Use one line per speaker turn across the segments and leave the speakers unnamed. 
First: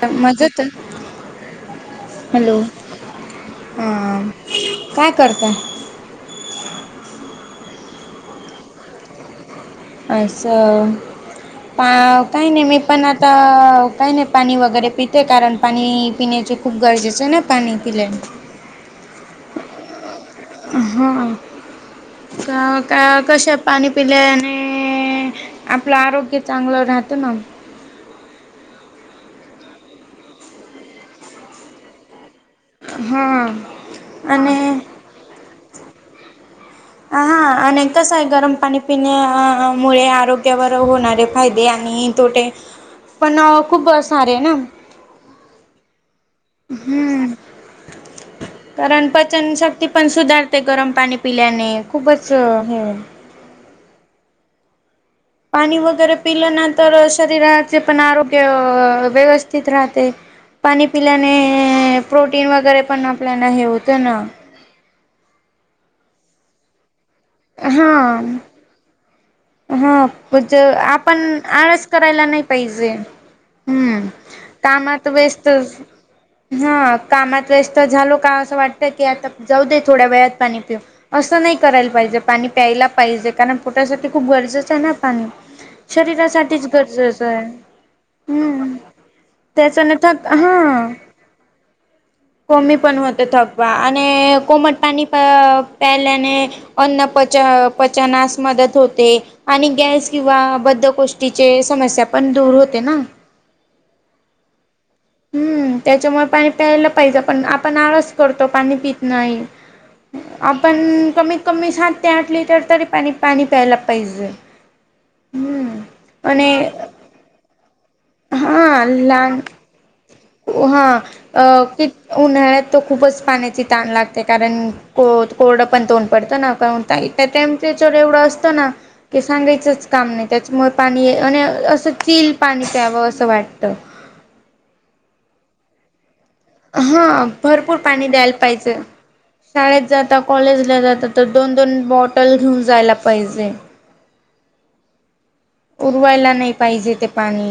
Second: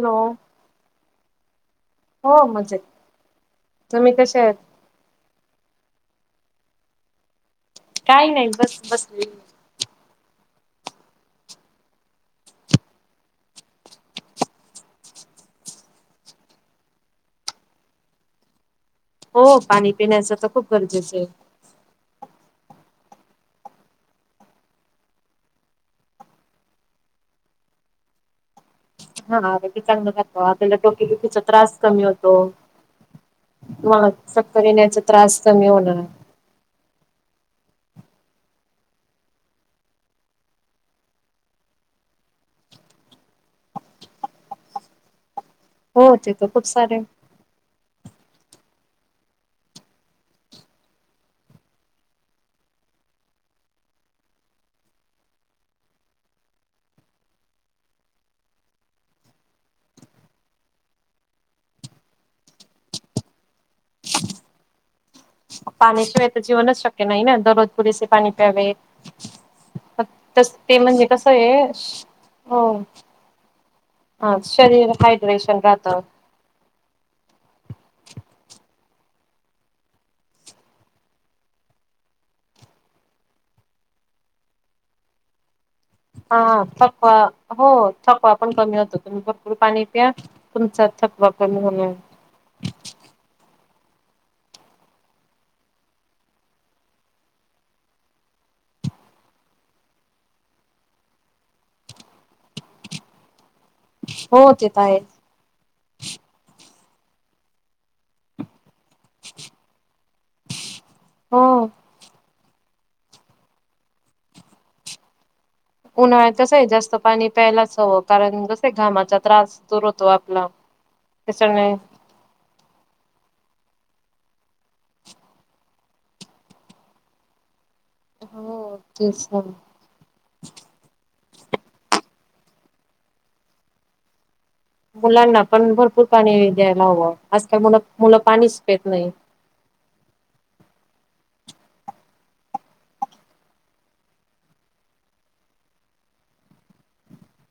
Hello
मज तर
हो
हॅलो
मजेत तुम्ही
ह
कसे आहेत?
काय करताय
काही नाही बस बसले
अससं पा काही नाही मी पण आता काही नाही पाणी वगैरे पित कारण पाणी पिण्याचे खूप गरजेचं ना पाणी पिल्यान
हो पाणी पिण्याच तर खूप
हा
गरजेचं आहे.
का का कश पाणी पिले आणि आपलं आरोग्य चांगलं राहत ना
हा चांग खातो आपल्याला टोककीचा त्रास कमी होतो
हा.
म
आणि
सक्कर येण्याचा त्रास कमी होणार
आ हा अनेकच आहे गरम पाणी पिण्यामुळे आरोग्यावर होणारे फायदे आणि तोटे पण खूप सारे आहे ना
हो ते त खूप सारे
[inaudible] कारण पचनशक्ती पण सुधारते गरम पाणी पिल्याने खूपच हे पाणी वगैरे पिलं नांतर शरीराचे पण आरोग्य व्यवस्थित राहते पाणी पिल्याने प्रोटीन वगैरे पण आपल्याला हे होतं ना
पाणी शिवेय तर जीवनच शक्य नाही ना दररोज पुरीसे पाणी प्यावे तस
हाज
ते म्हणजे
आपण
कसं आहे
आळस करायला नाही
हो
पाहिजे हम्म
हा शरीर
कामात वेस्त
हायड्रेशन राहतं.
हा कामात वेस् तर झालो का असं वाटतं की आता जाऊ दे थोड्या वेत पाणी पिऊ असं नाही करायला पाहिजे पाणी प्यायला पाहिजे कारण पोटासाठी खूप गरजेचं आहे ना पाणी
हा
शरीरासाठीच
थकवा
गरजेचं आहे
हो थकवा पण
हम्म
कमी होतो तुम्ही भरपूर पाणी
त्याच्याने
पिया
थक
तुमचा थ बाप हो
कोमी पण होते थकवा आणि कोमट पाणी प पेलेने अन्न प पचनास मदत होत आणि गॅस किंवा बद्ध गोष्टीचे समस्या पण दूर होते ना
हो ते येत आहे
हम्म त्याच्यामुळे पाणी प्यायला पाहिजे पण आपण आळस तो पाणी पित नाही आपण कमीत
हो
कमी सात ते आठ लिटर तरी पाणी पाणी प्यायला पाहिजे हम्म
उन्हाळ्यात तस
आणि
आहे जास्त पाणी प्यायलाच हवं कारण जस
हा
घामाचा
लहान
त्रास दूर होतो आपला
हा अ
त्याच्याने
कि उन्हाळ्यात तो खूपच पाण्याची ताण लागते कारण को कोरडं पण तोंड पडतं ना पण त्या टेम्परेचर एवढं असतं ना
हो
की
तेच ना
सांगायचंच काम नाई त्याचमुळ पाणी ए अ अन अ असं चिल्ड पाणी प्यावं असं वाटतं.
मुलांना पण भरपूर पाणी द्यायला हवं
हा
आजकाल
भरपूर
मुलं
पाणी
मुलं
द्यायला
पाणीच
पाहिजे.
पेत नाही.
शाळेत जाता कॉलेजला जाता तर दोन दोन बॉटल घेऊन जायला पाहिजे. उरवायला नाही पाहिजे ते पाणी.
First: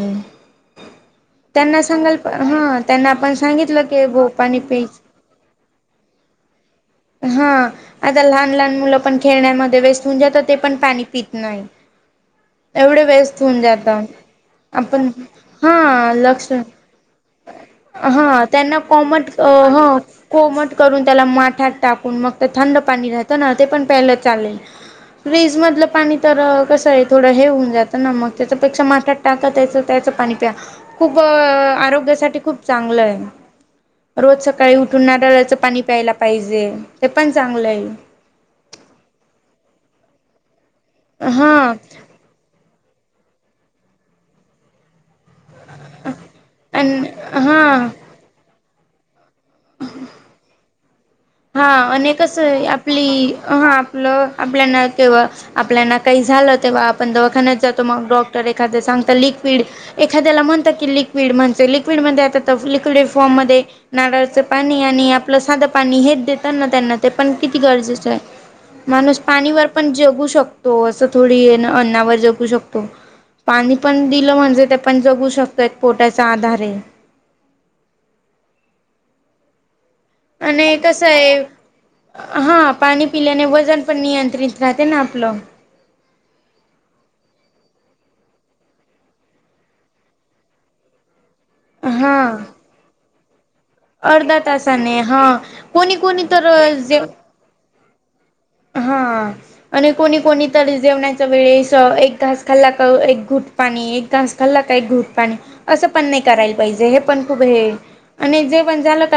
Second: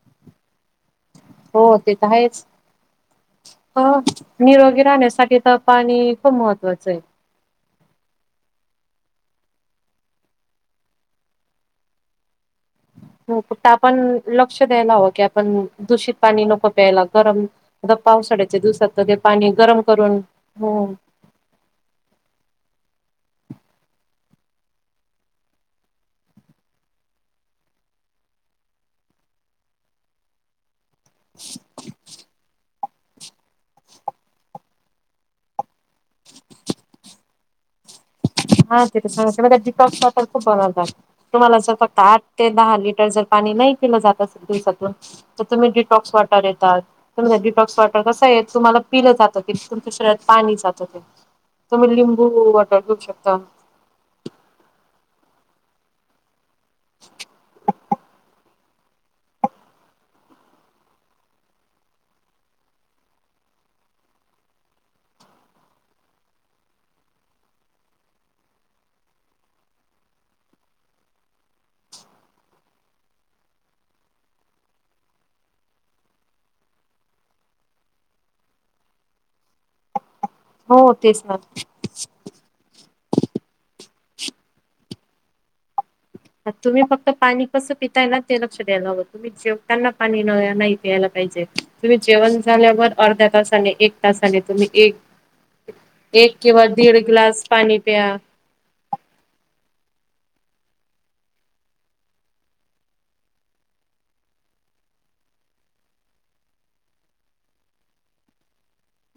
हो
त्यांना
ते त
सांगाल
हायेच
हा त्यांना आपण सांगितलं
हो
की भो पाणी
निरोगी
प्यायच
राहण्यासाठी तर पाणी खूप महत्त्वाचं आहे.
हां आता लहान लहान मुलं पण खेळण्यामध्ये व्यस्त होऊन जाता ते पण पाणी पीत नाही. [inaudible] एवढे
हो
व्यस्त होऊन
फक्त आपण
जातं
लक्ष द्यायला
आपण
हवं की दूषित
हां
पाणी
लक्ष
नको प्यायला गरम आता
हां
पावसाळ्याच्या
त्यांना
दिवसात तर ते
कोमट
पाणी गरम
हां
करून
कोमट
हो
करून त्याला माठात टाकून मग ते थंड पाणी राहतं ना ते पण प्याला चालेल. फ्रीज मधलं पाणी तर अ कसं आहे थोडं हे होऊन जातं ना मगं त्याच्यापेक्षा माठात टाका त्याच त्याच पाणी प्या खूप अ आरोग्यासाठी खूप- चांगलं आहे रोज सकाळी उठून नारळाचं पाणी प्यायला पाहिजे. ते पण चांगलं आहे.
हा तेथ सांगायच
हा
[unintelligible] ते दहा लिटर जर पाणी नाही केलं जात असेल दिवसातून तर तुम्ही डी टॉक्स वॉटर येतात
आणि
पण हे डिटॉक्स
हा
वॉटर कसंय तुम्हाला पिलं जातं. [unintelligible] शरीरात पाणी जात ते.
हां
तुम्ही
आणि
लिंबू
कसंय
वॉटर घेऊ
आपली
शकता
हां पल आपल्या ना तेव्हा आपल्याना काही झालं तेव्हा आपण दवाखान्यात जातो मग डॉक्टर ये एखाद सांगता लिक्विड एखाद्याला म्हणतात की लिक्विड म्हणज लिक्विडमध्ये आता त लिक्विड फॉर्म मध्ये नाराळाचं पाणी आणि आपलं साधं पाणी हेच देताना त्यांना ते पण किती गरजेचं आहे. माणूस पाणीवर पण जगू शकतो असं थोडी ना अन्नावर जगू शकतो पाणी पण दिलं म्हणजे ते पण जगू शकतात एक पोटाच्या आधारे. आणि
हो
कसं
तेच
आहे
ना.
हां पाणी पिल्याने वजन पण नियंत्रित राहते ना आपलं.
तुम्ही फक्त पाणी कसं पिताय ना ते लक्ष द्यायला हवं तुम्ही जेवतांना पाणी नव नाही प्यायला पाहिजे तुम्ही
हा
जेवण झाल्यावर अर्ध्या तासाने एक
अर्धा
तासाने तुम्ही
तासाने हा
एक
कोणी कोणी
एक
तर
किंवा दीड ग्लास पाणी प्या.
हां. आणि कोणी कोणीतरी जेवण्याच्या वेळेस एक घास खाल्ला का एक घुट पाणी एक घास खाल्ला का एक घूट पाणी असं पण नाही करायला पाहिजे हे पण खूप हे य. आणि जे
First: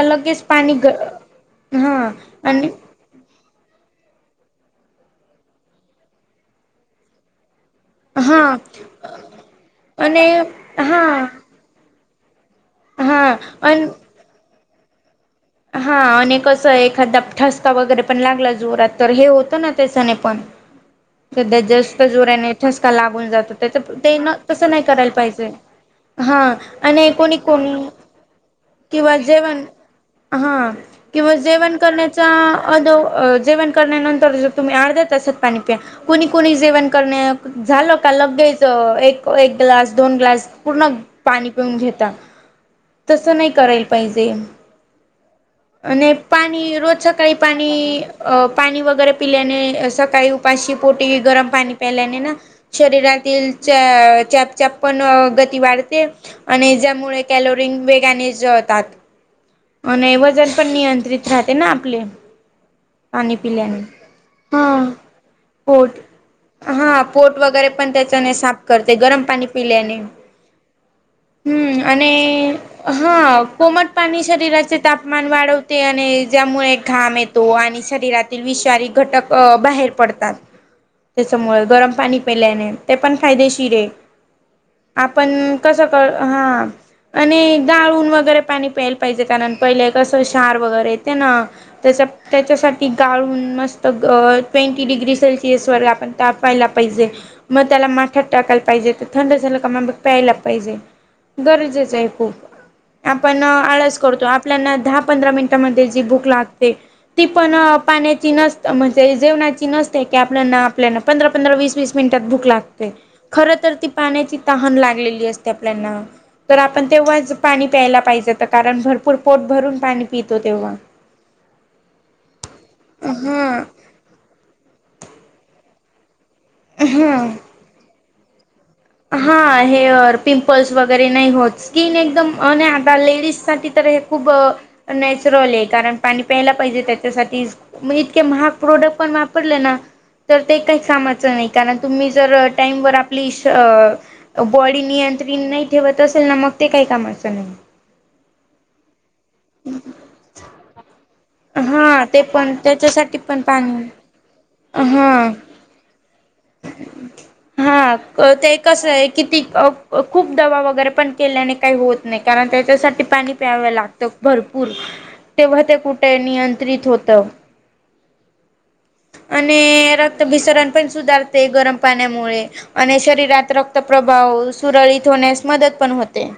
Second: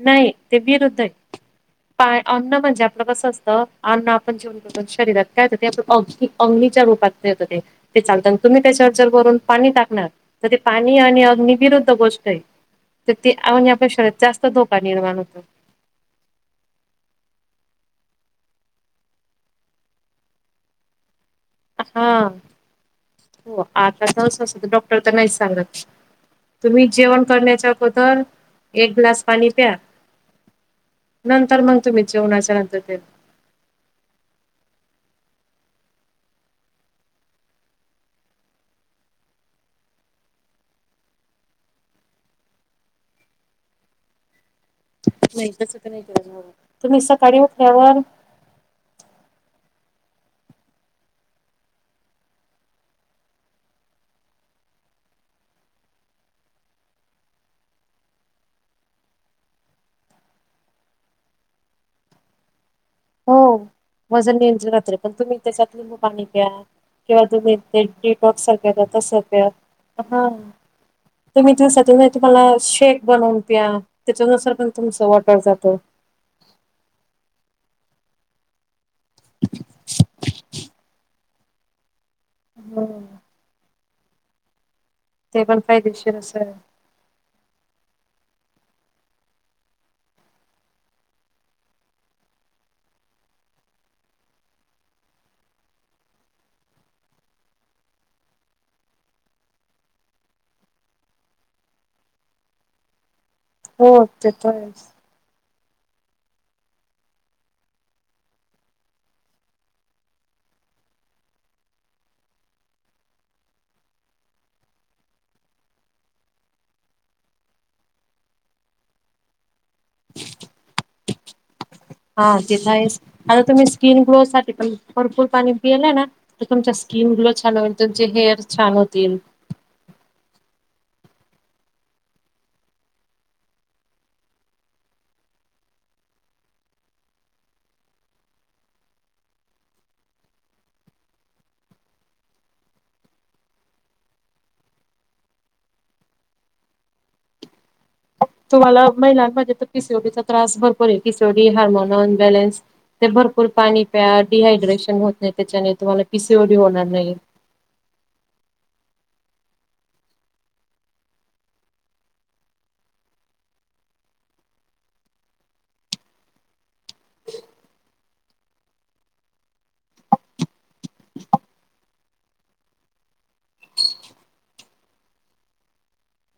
नाही ते विरुद्ध आहे
हा
पा अन्न
आणि
म्हणजे आ पल कसं असतं अन्न आपण जेवण शरीरात काय ते आपण अंग अग्नीच्या रूपात ते होत ते. ते चालत
हा
तुम्ही त्याच्या चल भरुन पाणी टाकणार
आणि
तर ते पाणी
हा
आणि अग्नी विरुद्ध गोष्ट आहे तर
हा
ती आ म्हंजे शरीरात जास्त धोका निर्माण होतो.
हां आणि कसं एखादा ठसका वगैरे पण लागला जोरात तर हे होतं ना त्याच्यानी पणं. [inaudible] सध्या जास्त
हा
जोऱ्याने ठसका लागून जातो
हो
त्याच
आता
ते न
असतं
तसं नाही
डॉक्टर तर
करायला
नाहीच
पाहिजे.
सांगत.
हां
तुम्ही
आणि
जेवण
कोणी
करण्याच्या
कोणी
अगोदर एक ग्लास पाणी प्या
हां किंवा
नंतर
जेवण
मग तुम्ही
करण्याच्या
जेवणाच्या नंतर
अदो
ते
अ जेवण करण्यानंतर ज तुम्ही अर्ध्या तासात पाणी प्या कुणी कुणी जेवण करणे झालं का लगेच एक एक ग्लास दोन ग्लास पूर्ण पाणी पिऊन घेता तसं नाही करायला पाहिजे.
नाही. तसं तर नाही
आणि
करायला हवं.
पाणी
तुम्ही
रोज सकाळी पाणी
उठल्यावर
अ पाणी वगैरे पिल्याने सकाळी उपाशी पोटी गरम पाणी प्यायल्याने ना शरीरातील च चॅप चप पण गती वाढते. आणि ज्यामुळे कॅलोरीन वेगाने जळतात. आणि वजन पण नियंत्रित राहते ना आपले
हो
पाणी पिल्याने.
वजन नियंत्रित
हा
राहते पण तुम्ही त्या
पोट
पाणी्या
हा
किंवा
पोट
तुम्ही
वगैरे पण
डी
त्याच्याने
टॉक्स
साफ करते
तस
गरम
प
पाणी पिल्याने
हा तुम्ही दिवस
हम्म
तुम्हाला
आणि
शेक बनवून
हा
प्या
कोमट पाणी
त्याच्यानुसार पण
शरीराचे
तुमचं
तापमान
वॉटर जातं
वाढवते आणि ज्यामुळे एक घाम येतो आणि शरीरातील विशारी घटक बाहेर पडतात त्याच्यामुळे गरम पाणी पेल्याने
हम्म,
ते पण फायदेशीर आहे
ते
आपण
पण
कस कर
फायदेशीर असं
हा
आहे.
आणि गळून वगैरे पाणी प्यायला पाहिजे कारण पहिले कसं शार वगैरे येते ना तसं त्याच्यासाठी गाळून मस्त ट्वेंटी डिग्री सेल्सिअस वर आपण तापायला पाहिजे मग त्याला माठात टाकायला पाहिजे तर थंड झालं का मग मग प्यायला पाहिजे गरजेच आहे खूप आपण आळस
हो
करतो
ते तर
आपल्याना
आहेच.
दहा पंधरा मिनिटांमध्ये जी बुक लागते ती पण पाण्याची नस म्हणजे जेवणाची नसते की आपल्याना आपल्याला पंधरा पंधरा वीस वीस मिनिटात भूक लागते खर तर ती पाण्याची तहान लागलेली असते आपल्याना तर आपण तेव्हाच पाणी प्यायला पाहिजे तर कारण पुरपोट भरून पाणी पितो तेव्हा
हा तिथं आहे आता
हा
तुम्ही स्किन ग्लो साठी पण भरपूल पाणी पिलंय ना तर तुमचा स्किन
हा
ग्लो छान होईल तुमचे हेअर छान होतील.
हा हे पिंपल्स वगैरे नाही होत स्किन एकदम आणि आता लेडीज साठी तर हे खूप नॅचरल आहे कारण पाणी प्यायला पाहिजे त्याच्यासाठी मग इतके महाग प्रोडक्ट पण वापरले ना तर ते काही कामाचं नाही कारण तुम्ही जर टाइम वर आपली बॉडी नियंत्रित नाही ठेवत असेल ना मग ते काही कामाचं नाही
तुम्हाला मग माजे तर पीसीओडीचा त्रास भरपूर आहे पीसीओडी
हा
हार्मोनन
ते पण
बॅलन्स ते
त्याच्यासाठी पण
भरपूर पाणी प्या डिहायड्रेशन होत
हा
नाही त्याच्याने तुम्हाला पिसीओडी होणार नाही
हा ते कसं आहे कि ती खूप दवा वगैरे पण केल्याने काही होत नाही कारण त्याच्यासाठी पाणी प्यावं लागतं भरपूर तेव्हा ते कुठ ते नियंत्रित होत. आणि रक्तभिसरण पण सुधारते गरम पाण्यामुळे आणि शरीरात रक्त प्रभाव सुरळीत होण्यास मदत पण होते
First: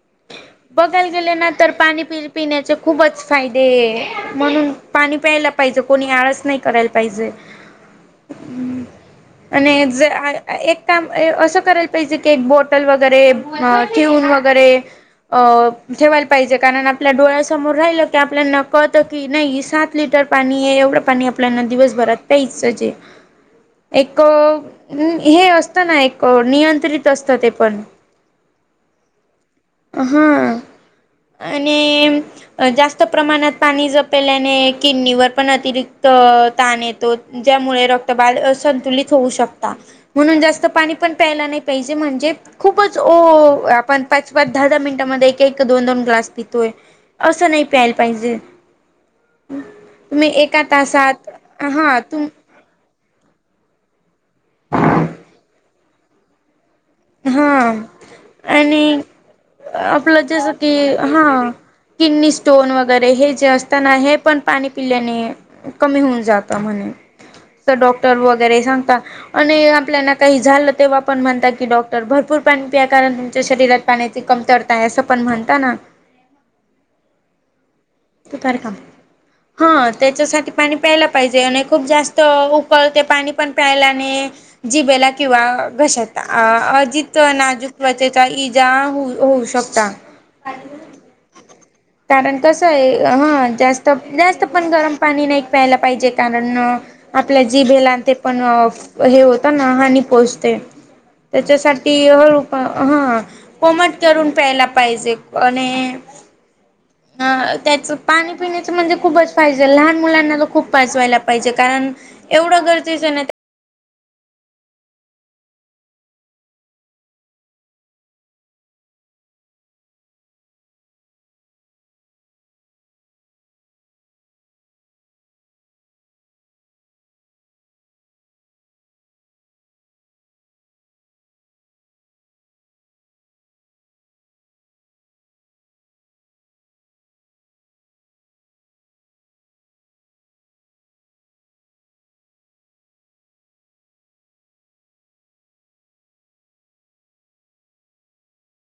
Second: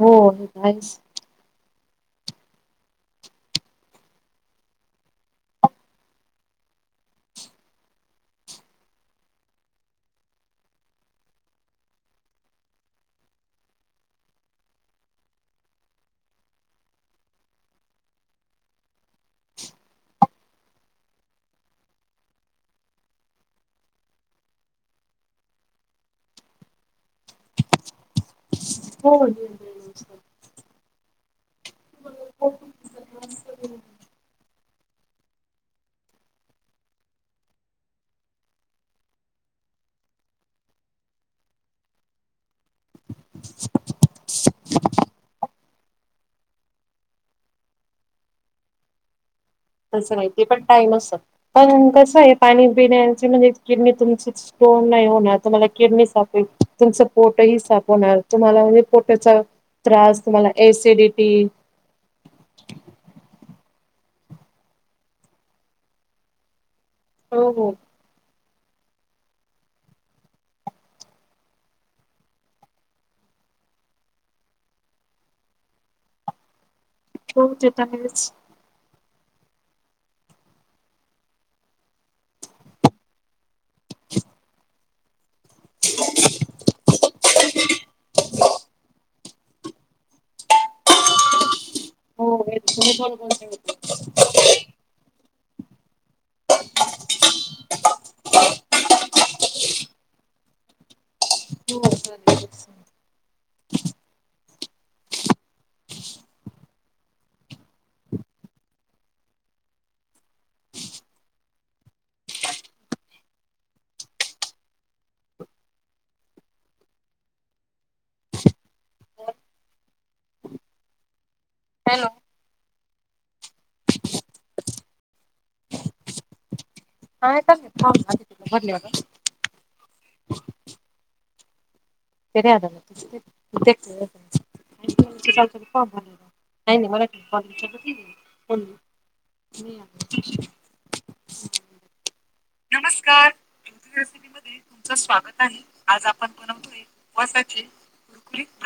हो हायच
बघायला गेले ना तर पाणी पिण्याचे खूपच फायदे म्हणून पाणी प्यायला पाहिजे कोणी आळस नाही करायला पाहिजे [inaudible] आणि ज एक काम असं करायला पाहिजे की एक बॉटल वगैरे अ ठेवून वगैरे अ ठेवायला पाहिजे कारण आपल्या डोळ्यासमोर राहिलं क आपल्याना कळतं की नाही सात लिटर पाणी आहे एवढं पाणी आपल्याना दिवसभरात प्यायच जे [inaudible] एक हे असतं ना एक नियंत्रित असतं ते पण [unintelligible]
[unintelligible]
हा आणि [inaudible] जास्त प्रमाणात पाणी जपल्याने किडनीवर पण अतिरिक्त ताण येतो ज्यामुळे रक्तबाद संतुलित होऊ शकता म्हणून जास्त पाणी पण प्यायला नाही पाहिजे म्हणजे खूपच आपण पाच पाच दहा दहा मिनिटांमध्ये एक दोन दोन ग्लास पितोय असं नाही प्यायला पाहिजे
तसं
तुम्ही
माहिती
एका
पण टाईम अस
तासात
पण
हा
कस
तुम
आहे पाणी पिण्याची म्हणजे किडनी तुमची स्टोन नाही होणार तुम्हाला किडनी साफे तुमचं
हा
पोटही सापवणार तुम्हाला म्हणजे
आणि
पोटाचा
आपलं
त्रास तुम्हाला
जसं की
एसिडिटी
हा किडनी स्टोन वगैरे हे जे असताना हे पण पाणी पिल्याने कमी होऊन जात
हो हो
म्हणे डॉक्टर वगैरे सांगता आणि आपल्याला काही झालं तेव्हा पण म्हणता की डॉक्टर तर भरपूर पाणी पिया कारण तुमच्या शरीरात पाण्याची कमतरता आहे असं पण म्हणता ना
होता
का हा त्याच्यासाठी पाणी प्यायला पाहिजे आणि खूप जास्त उकळ ते पाणी पण प्यायला आणि जिबेला किंवा घशातज नाजूक त्वचेचा इजा हो होऊ शकता कारण कसं आहे
हो
हा जास्त जास्त पण गरम पाणी नाही प्यायला पाहिजे कारण आपल्या जी बेलान ते पण हे होत ता ना हानी पोहोचते त्याच्यासाठी हळू
हॅलो
ह कोमट करून प्यायला पाहिजे आणि त्याचं पाणी पिण्याचं म्हणजे खूपच फहिजे लहान मुलांना तर खूप पाचवायला पाहिजे कारण एवढं गरजेचं ना
हॅलो हा चा्य ह आ न्यवाद सरी आ म्या चालतलण नाही नाही मराठीॉ नाही नमस्कार तुमचं स्वागत आहे आज आपण बनवतोय वसाचे कुरकुरीत